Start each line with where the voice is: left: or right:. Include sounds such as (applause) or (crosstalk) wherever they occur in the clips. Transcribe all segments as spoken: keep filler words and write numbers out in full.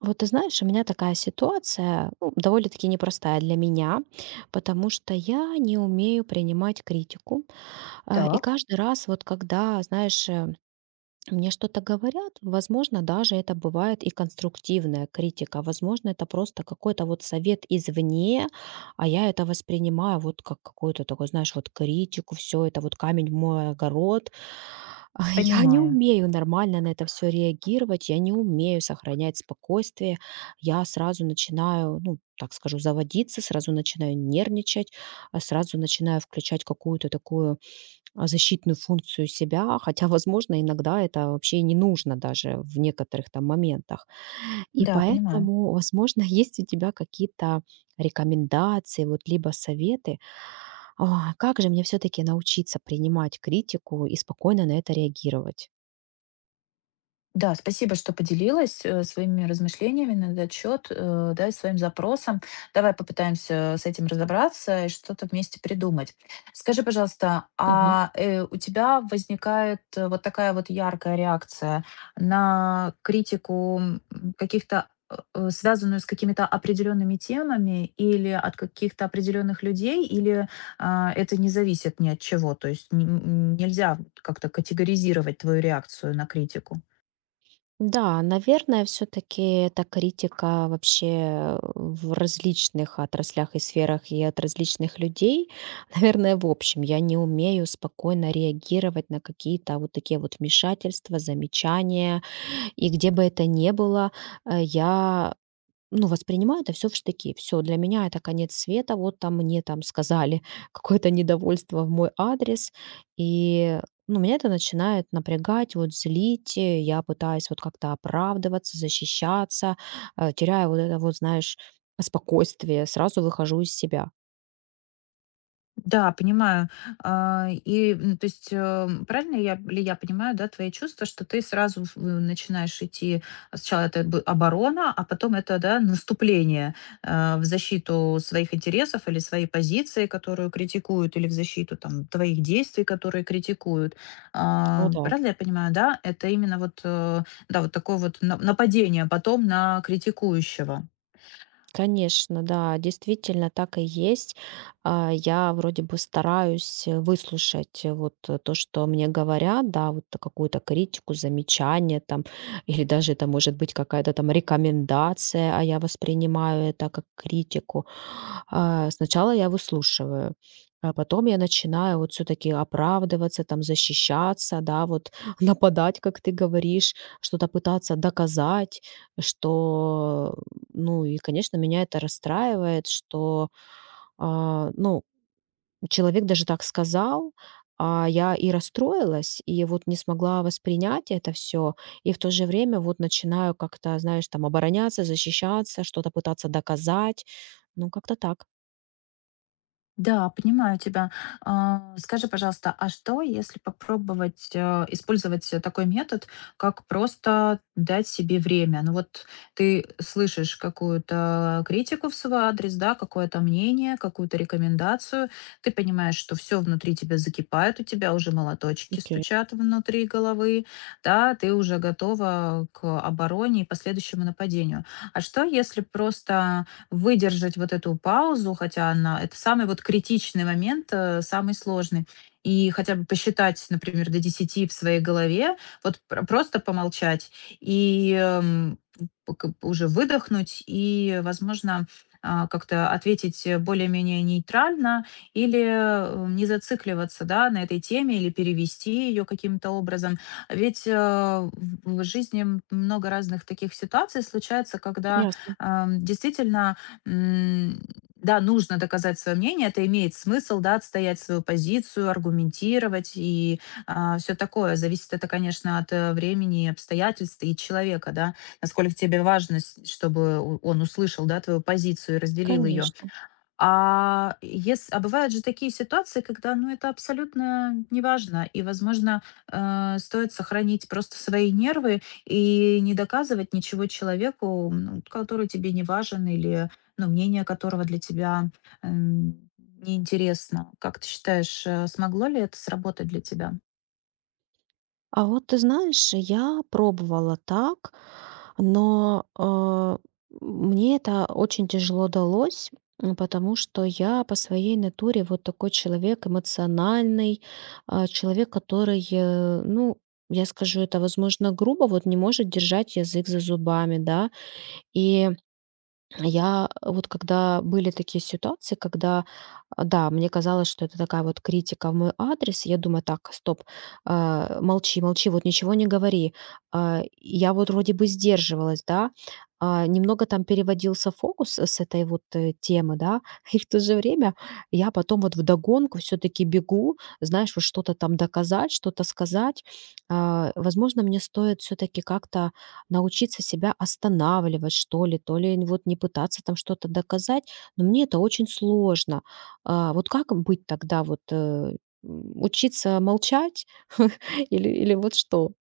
right: Вот ты знаешь, у меня такая ситуация, ну, довольно-таки непростая для меня, потому что я не умею принимать критику. А, И
left: Так,
right: каждый раз, вот когда, знаешь, э, мне что-то говорят, возможно, даже это бывает и конструктивная критика, возможно, это просто какой-то вот совет извне, а я это воспринимаю вот как какую-то такую, знаешь, вот критику, все это вот камень в мой огород. А (laughs) Я не
left: понимаю.
right: умею нормально на это все реагировать, я не умею сохранять спокойствие, я сразу начинаю, ну, так скажу, заводиться, сразу начинаю нервничать, а сразу начинаю включать какую-то такую а, защитную функцию себя, хотя, возможно, иногда это вообще и не нужно даже в некоторых там моментах. И
left: Да, понимаю.
right: поэтому, возможно, (laughs) есть у тебя какие-то рекомендации, вот либо советы, а, как же мне все-таки научиться принимать критику и спокойно на это реагировать?
left: Да, спасибо, что поделилась э, своими размышлениями на этот счет, э, да, и своим запросом. Давай попытаемся с этим разобраться и что-то вместе придумать. Скажи, пожалуйста, а э, у тебя возникает э, вот такая вот яркая реакция на критику м, каких-то э, э, связанную с какими-то определенными темами или от каких-то определенных людей, или а, это не зависит ни от чего, то есть н- н- нельзя как-то категоризировать твою реакцию на критику.
right: Да, наверное, все-таки эта критика вообще в различных отраслях и сферах и от различных людей. (laughs) Наверное, в общем, я не умею спокойно реагировать на какие-то вот такие вот вмешательства, замечания. И где бы это ни было, э, я, ну, воспринимаю это все в штыки. Все для меня это конец света. Вот там мне там сказали (laughs) какое-то недовольство в мой адрес. И, ну, меня это начинает напрягать, вот злить. Э, я пытаюсь вот как-то оправдываться, защищаться, э, теряю вот это вот, знаешь, спокойствие, сразу выхожу из себя.
left: Да, понимаю. А, И, м, то есть, э, правильно я, ли я понимаю, да, твои чувства, что ты сразу в- начинаешь идти, а, сначала это бы оборона, а потом это, да, наступление э, в защиту своих интересов или своей позиции, которую критикуют, или в защиту, там, твоих действий, которые критикуют.
right: Ну
left: А,
right: да.
left: Правильно я понимаю, да, это именно вот, э, да, вот такое вот на- нападение потом на критикующего.
right: Конечно, да, действительно так и есть. А, Я вроде бы стараюсь э, выслушать э, вот э, то, что мне говорят, да, вот э, какую-то критику, замечание там, (laughs) или даже это может быть какая-то там рекомендация, а я воспринимаю это как критику. А, Сначала я выслушиваю, а потом я начинаю вот все-таки оправдываться, там защищаться, да, вот (laughs) нападать, как ты говоришь, что-то пытаться доказать, что. Ну и, конечно, меня это расстраивает, что, а, ну, человек даже так сказал, а я и расстроилась, и вот не смогла воспринять это все. И в то же время вот начинаю как-то, знаешь, там обороняться, защищаться, что-то пытаться доказать. Ну, как-то так.
left: Да, понимаю тебя. А, Скажи, пожалуйста, а что, если попробовать э, использовать э, такой метод, как просто дать себе время? Ну вот ты слышишь какую-то критику в свой адрес, да, какое-то мнение, какую-то рекомендацию, ты понимаешь, что все внутри тебя закипает, у тебя уже молоточки
right: Окей.
left: стучат внутри головы, да, ты уже готова к обороне и последующему нападению. А что, если просто выдержать вот эту паузу, хотя она это самый вот критичный момент, э, самый сложный. И хотя бы посчитать, например, до десяти в своей голове, вот пр- просто помолчать и эм, к- уже выдохнуть и, возможно, а, как-то ответить э, более-менее нейтрально или э, не зацикливаться да, на этой теме или перевести ее каким-то образом. Ведь э, в в жизни м- много разных таких ситуаций случается, когда
right: Ясно.
left: ам, действительно М, да, нужно доказать свое мнение, это имеет смысл, да, отстоять свою позицию, аргументировать и все такое. Зависит это, конечно, от э, времени, обстоятельств и человека, да, насколько тебе важно, с- чтобы у- он услышал, да, твою позицию и разделил ее.
right: Конечно.
left: А, ес а бывают же такие ситуации, когда, ну, это абсолютно неважно, и, возможно, э, стоит сохранить просто свои нервы и не доказывать ничего человеку, ну, который тебе не важен или, ну, мнение которого для тебя, эм, неинтересно. Как ты считаешь, э, смогло ли это сработать для тебя?
right: А вот ты знаешь, я пробовала так, но, а, мне это очень тяжело далось, м, потому что я по своей натуре вот такой человек эмоциональный, а, человек, который, э, ну, я скажу это, возможно, грубо, вот не может держать язык за зубами, да. И я, э, вот когда были такие ситуации, когда, а, да, мне казалось, что это такая вот критика в мой адрес, я думаю, так, стоп, а, молчи, молчи, вот ничего не говори. А, Я вот вроде бы сдерживалась, да, а, немного там переводился фокус с этой вот э, темы, да, (laughs) и в то же время я потом вот вдогонку все-таки бегу, знаешь, вот что-то там доказать, что-то сказать. А, Возможно, мне стоит все-таки как-то научиться себя останавливать, что ли, то ли вот не пытаться там что-то доказать, но мне это очень сложно. А, вот как быть тогда, вот э, м, учиться молчать (laughs) или, или вот что?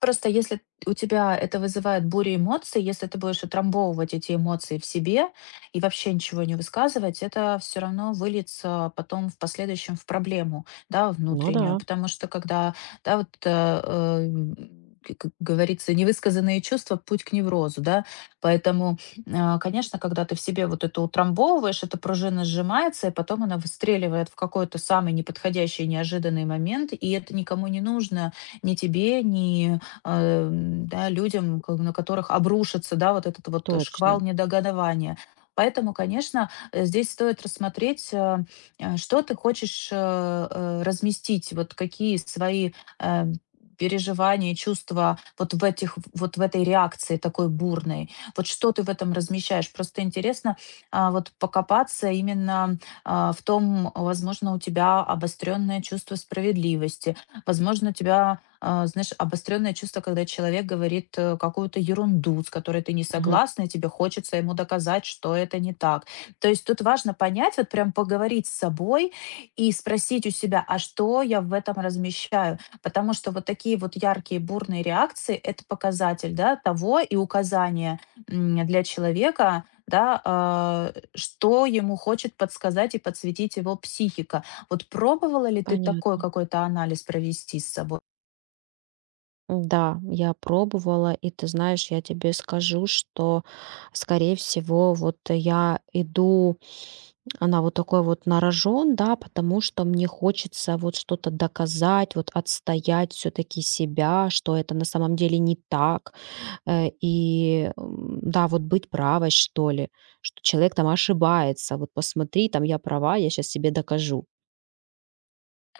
left: Просто если у тебя это вызывает бурю эмоций, если ты будешь утрамбовывать эти эмоции в себе и вообще ничего не высказывать, это все равно выльется потом в последующем в проблему, да,
right: Ну
left: внутреннюю.
right: да,
left: Потому что когда, да, вот э, э, м, к- как говорится, невысказанные чувства– путь к неврозу, да. Поэтому, а, конечно, когда ты в себе вот это утрамбовываешь, эта пружина сжимается, и потом она выстреливает в какой-то самый неподходящий, неожиданный момент, и это никому не нужно, ни тебе, ни эм, да, людям, ко- на которых обрушится, да, вот этот вот шквал
right: точно.
left: недогадования. Поэтому, конечно, э, здесь стоит рассмотреть, э, э, что ты хочешь э, э, разместить, вот какие свои э, переживания, чувства вот в этих, вот в этой реакции такой бурной. Вот что ты в этом размещаешь? Просто интересно а, вот покопаться именно а, в том, возможно, у тебя обостренное чувство справедливости, возможно, у тебя а, знаешь, обостренное чувство, когда человек говорит э, какую-то ерунду, с которой ты не
right: Мгм.
left: согласна, и тебе хочется ему доказать, что это не так. То есть тут важно понять, вот прям поговорить с собой и спросить у себя, а что я в этом размещаю? Потому что вот такие вот яркие, бурные реакции– это показатель да, того и указание м, для человека, да, а, что ему хочет подсказать и подсветить его психика. Вот пробовала ли ты такой
right: Понятно.
left: какой-то анализ провести с собой?
right: Да, я пробовала, и ты знаешь, я тебе скажу, что, скорее всего, вот я иду. Она вот такой вот на рожон, да, потому что мне хочется вот что-то доказать, вот отстоять все таки себя, что это на самом деле не так. Э, и, м, да, вот быть правой, что ли, что человек там ошибается. Вот посмотри, там я права, я сейчас себе докажу.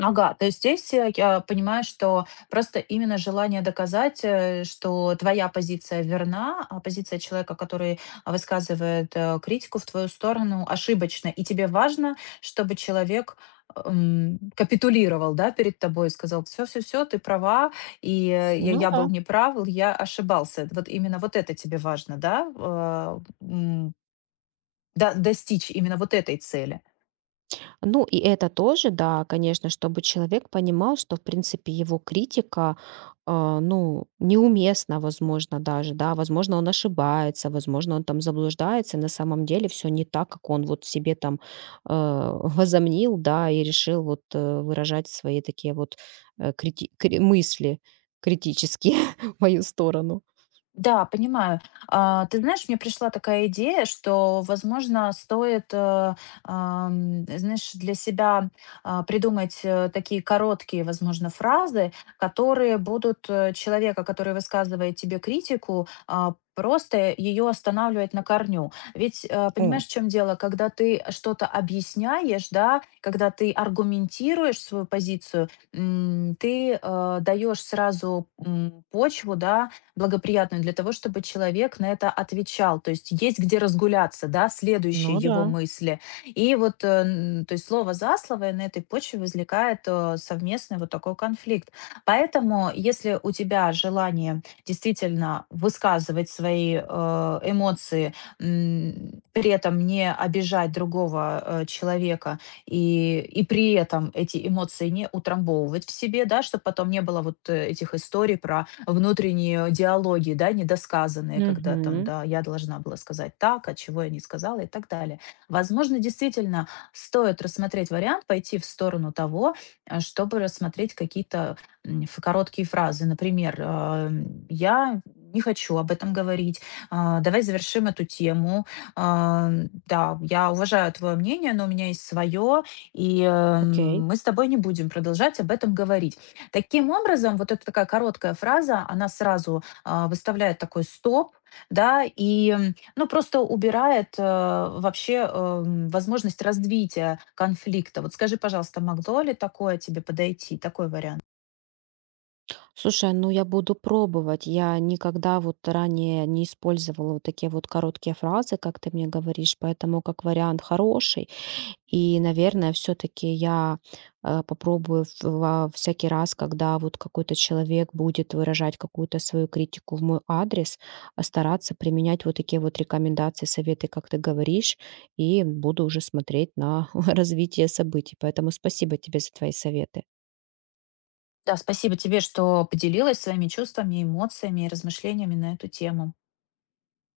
left: Ага, то есть здесь э, я понимаю, что просто именно желание доказать, э, что твоя позиция верна, а позиция человека, который а, высказывает э, критику в твою сторону, ошибочна. И тебе важно, чтобы человек эм, капитулировал да, перед тобой и сказал, все-все-все, ты права, и э, я,
right: Ну
left: я был
right: да.
left: неправ, я ошибался. Вот именно вот это тебе важно, да, э, м, да- достичь именно вот этой цели.
right: Ну, и это тоже, да, конечно, чтобы человек понимал, что, в принципе, его критика, а, ну, неуместна, возможно, даже, да, возможно, он ошибается, возможно, он там заблуждается, на самом деле все не так, как он вот себе там э, (laughs) возомнил, да, и решил вот э, выражать свои такие вот э, крити- кри- мысли критические (laughs) в мою сторону.
left: Да, понимаю. А, ты знаешь, мне пришла такая идея, что, возможно, стоит, э, ам, знаешь, для себя а, придумать э, такие короткие, возможно, фразы, которые будут э, человека, который высказывает тебе критику, а, просто ее останавливать на корню. Ведь э,
right: О,
left: понимаешь, в чем дело, когда ты что-то объясняешь, да, когда ты аргументируешь свою позицию, м, ты э, даешь сразу м, почву, да, благоприятную для того, чтобы человек на это отвечал. То есть есть где разгуляться, да, следующие
right: ну
left: его
right: да.
left: мысли. И вот, э, н- то есть слово за слово и на этой почве возникает э, совместный вот такой конфликт. Поэтому, если у тебя желание действительно высказывать свои э, эмоции, м, при этом не обижать другого э, человека и, и при этом эти эмоции не утрамбовывать в себе, да, чтобы потом не было вот э, этих историй про внутренние диалоги, да, недосказанные, когда там,
right: Угу.
left: да, я должна была сказать так, а чего я не сказала и так далее. Возможно, действительно стоит рассмотреть вариант, пойти в сторону того, э, чтобы рассмотреть какие-то м, ф- короткие фразы. Например, э, я не хочу об этом говорить, а, давай завершим эту тему. А, Да, я уважаю твое мнение, но у меня есть свое, и э,
right: Окей.
left: мы с тобой не будем продолжать об этом говорить. Таким образом, вот эта такая короткая фраза, она сразу, а, выставляет такой стоп, да, и, м, ну, просто убирает, э, вообще, эм, возможность развития конфликта. Вот скажи, пожалуйста, могло ли такое тебе подойти, такой вариант?
right: Слушай, ну я буду пробовать. Я никогда вот ранее не использовала вот такие вот короткие фразы, как ты мне говоришь, поэтому как вариант хороший. И, наверное, все-таки я э, попробую в- во всякий раз, когда вот какой-то человек будет выражать какую-то свою критику в мой адрес, а стараться применять вот такие вот рекомендации, советы, как ты говоришь, и буду уже смотреть на (laughs) развитие событий. Поэтому спасибо тебе за твои советы.
left: Да, спасибо тебе, что поделилась своими чувствами, эмоциями и размышлениями на эту тему.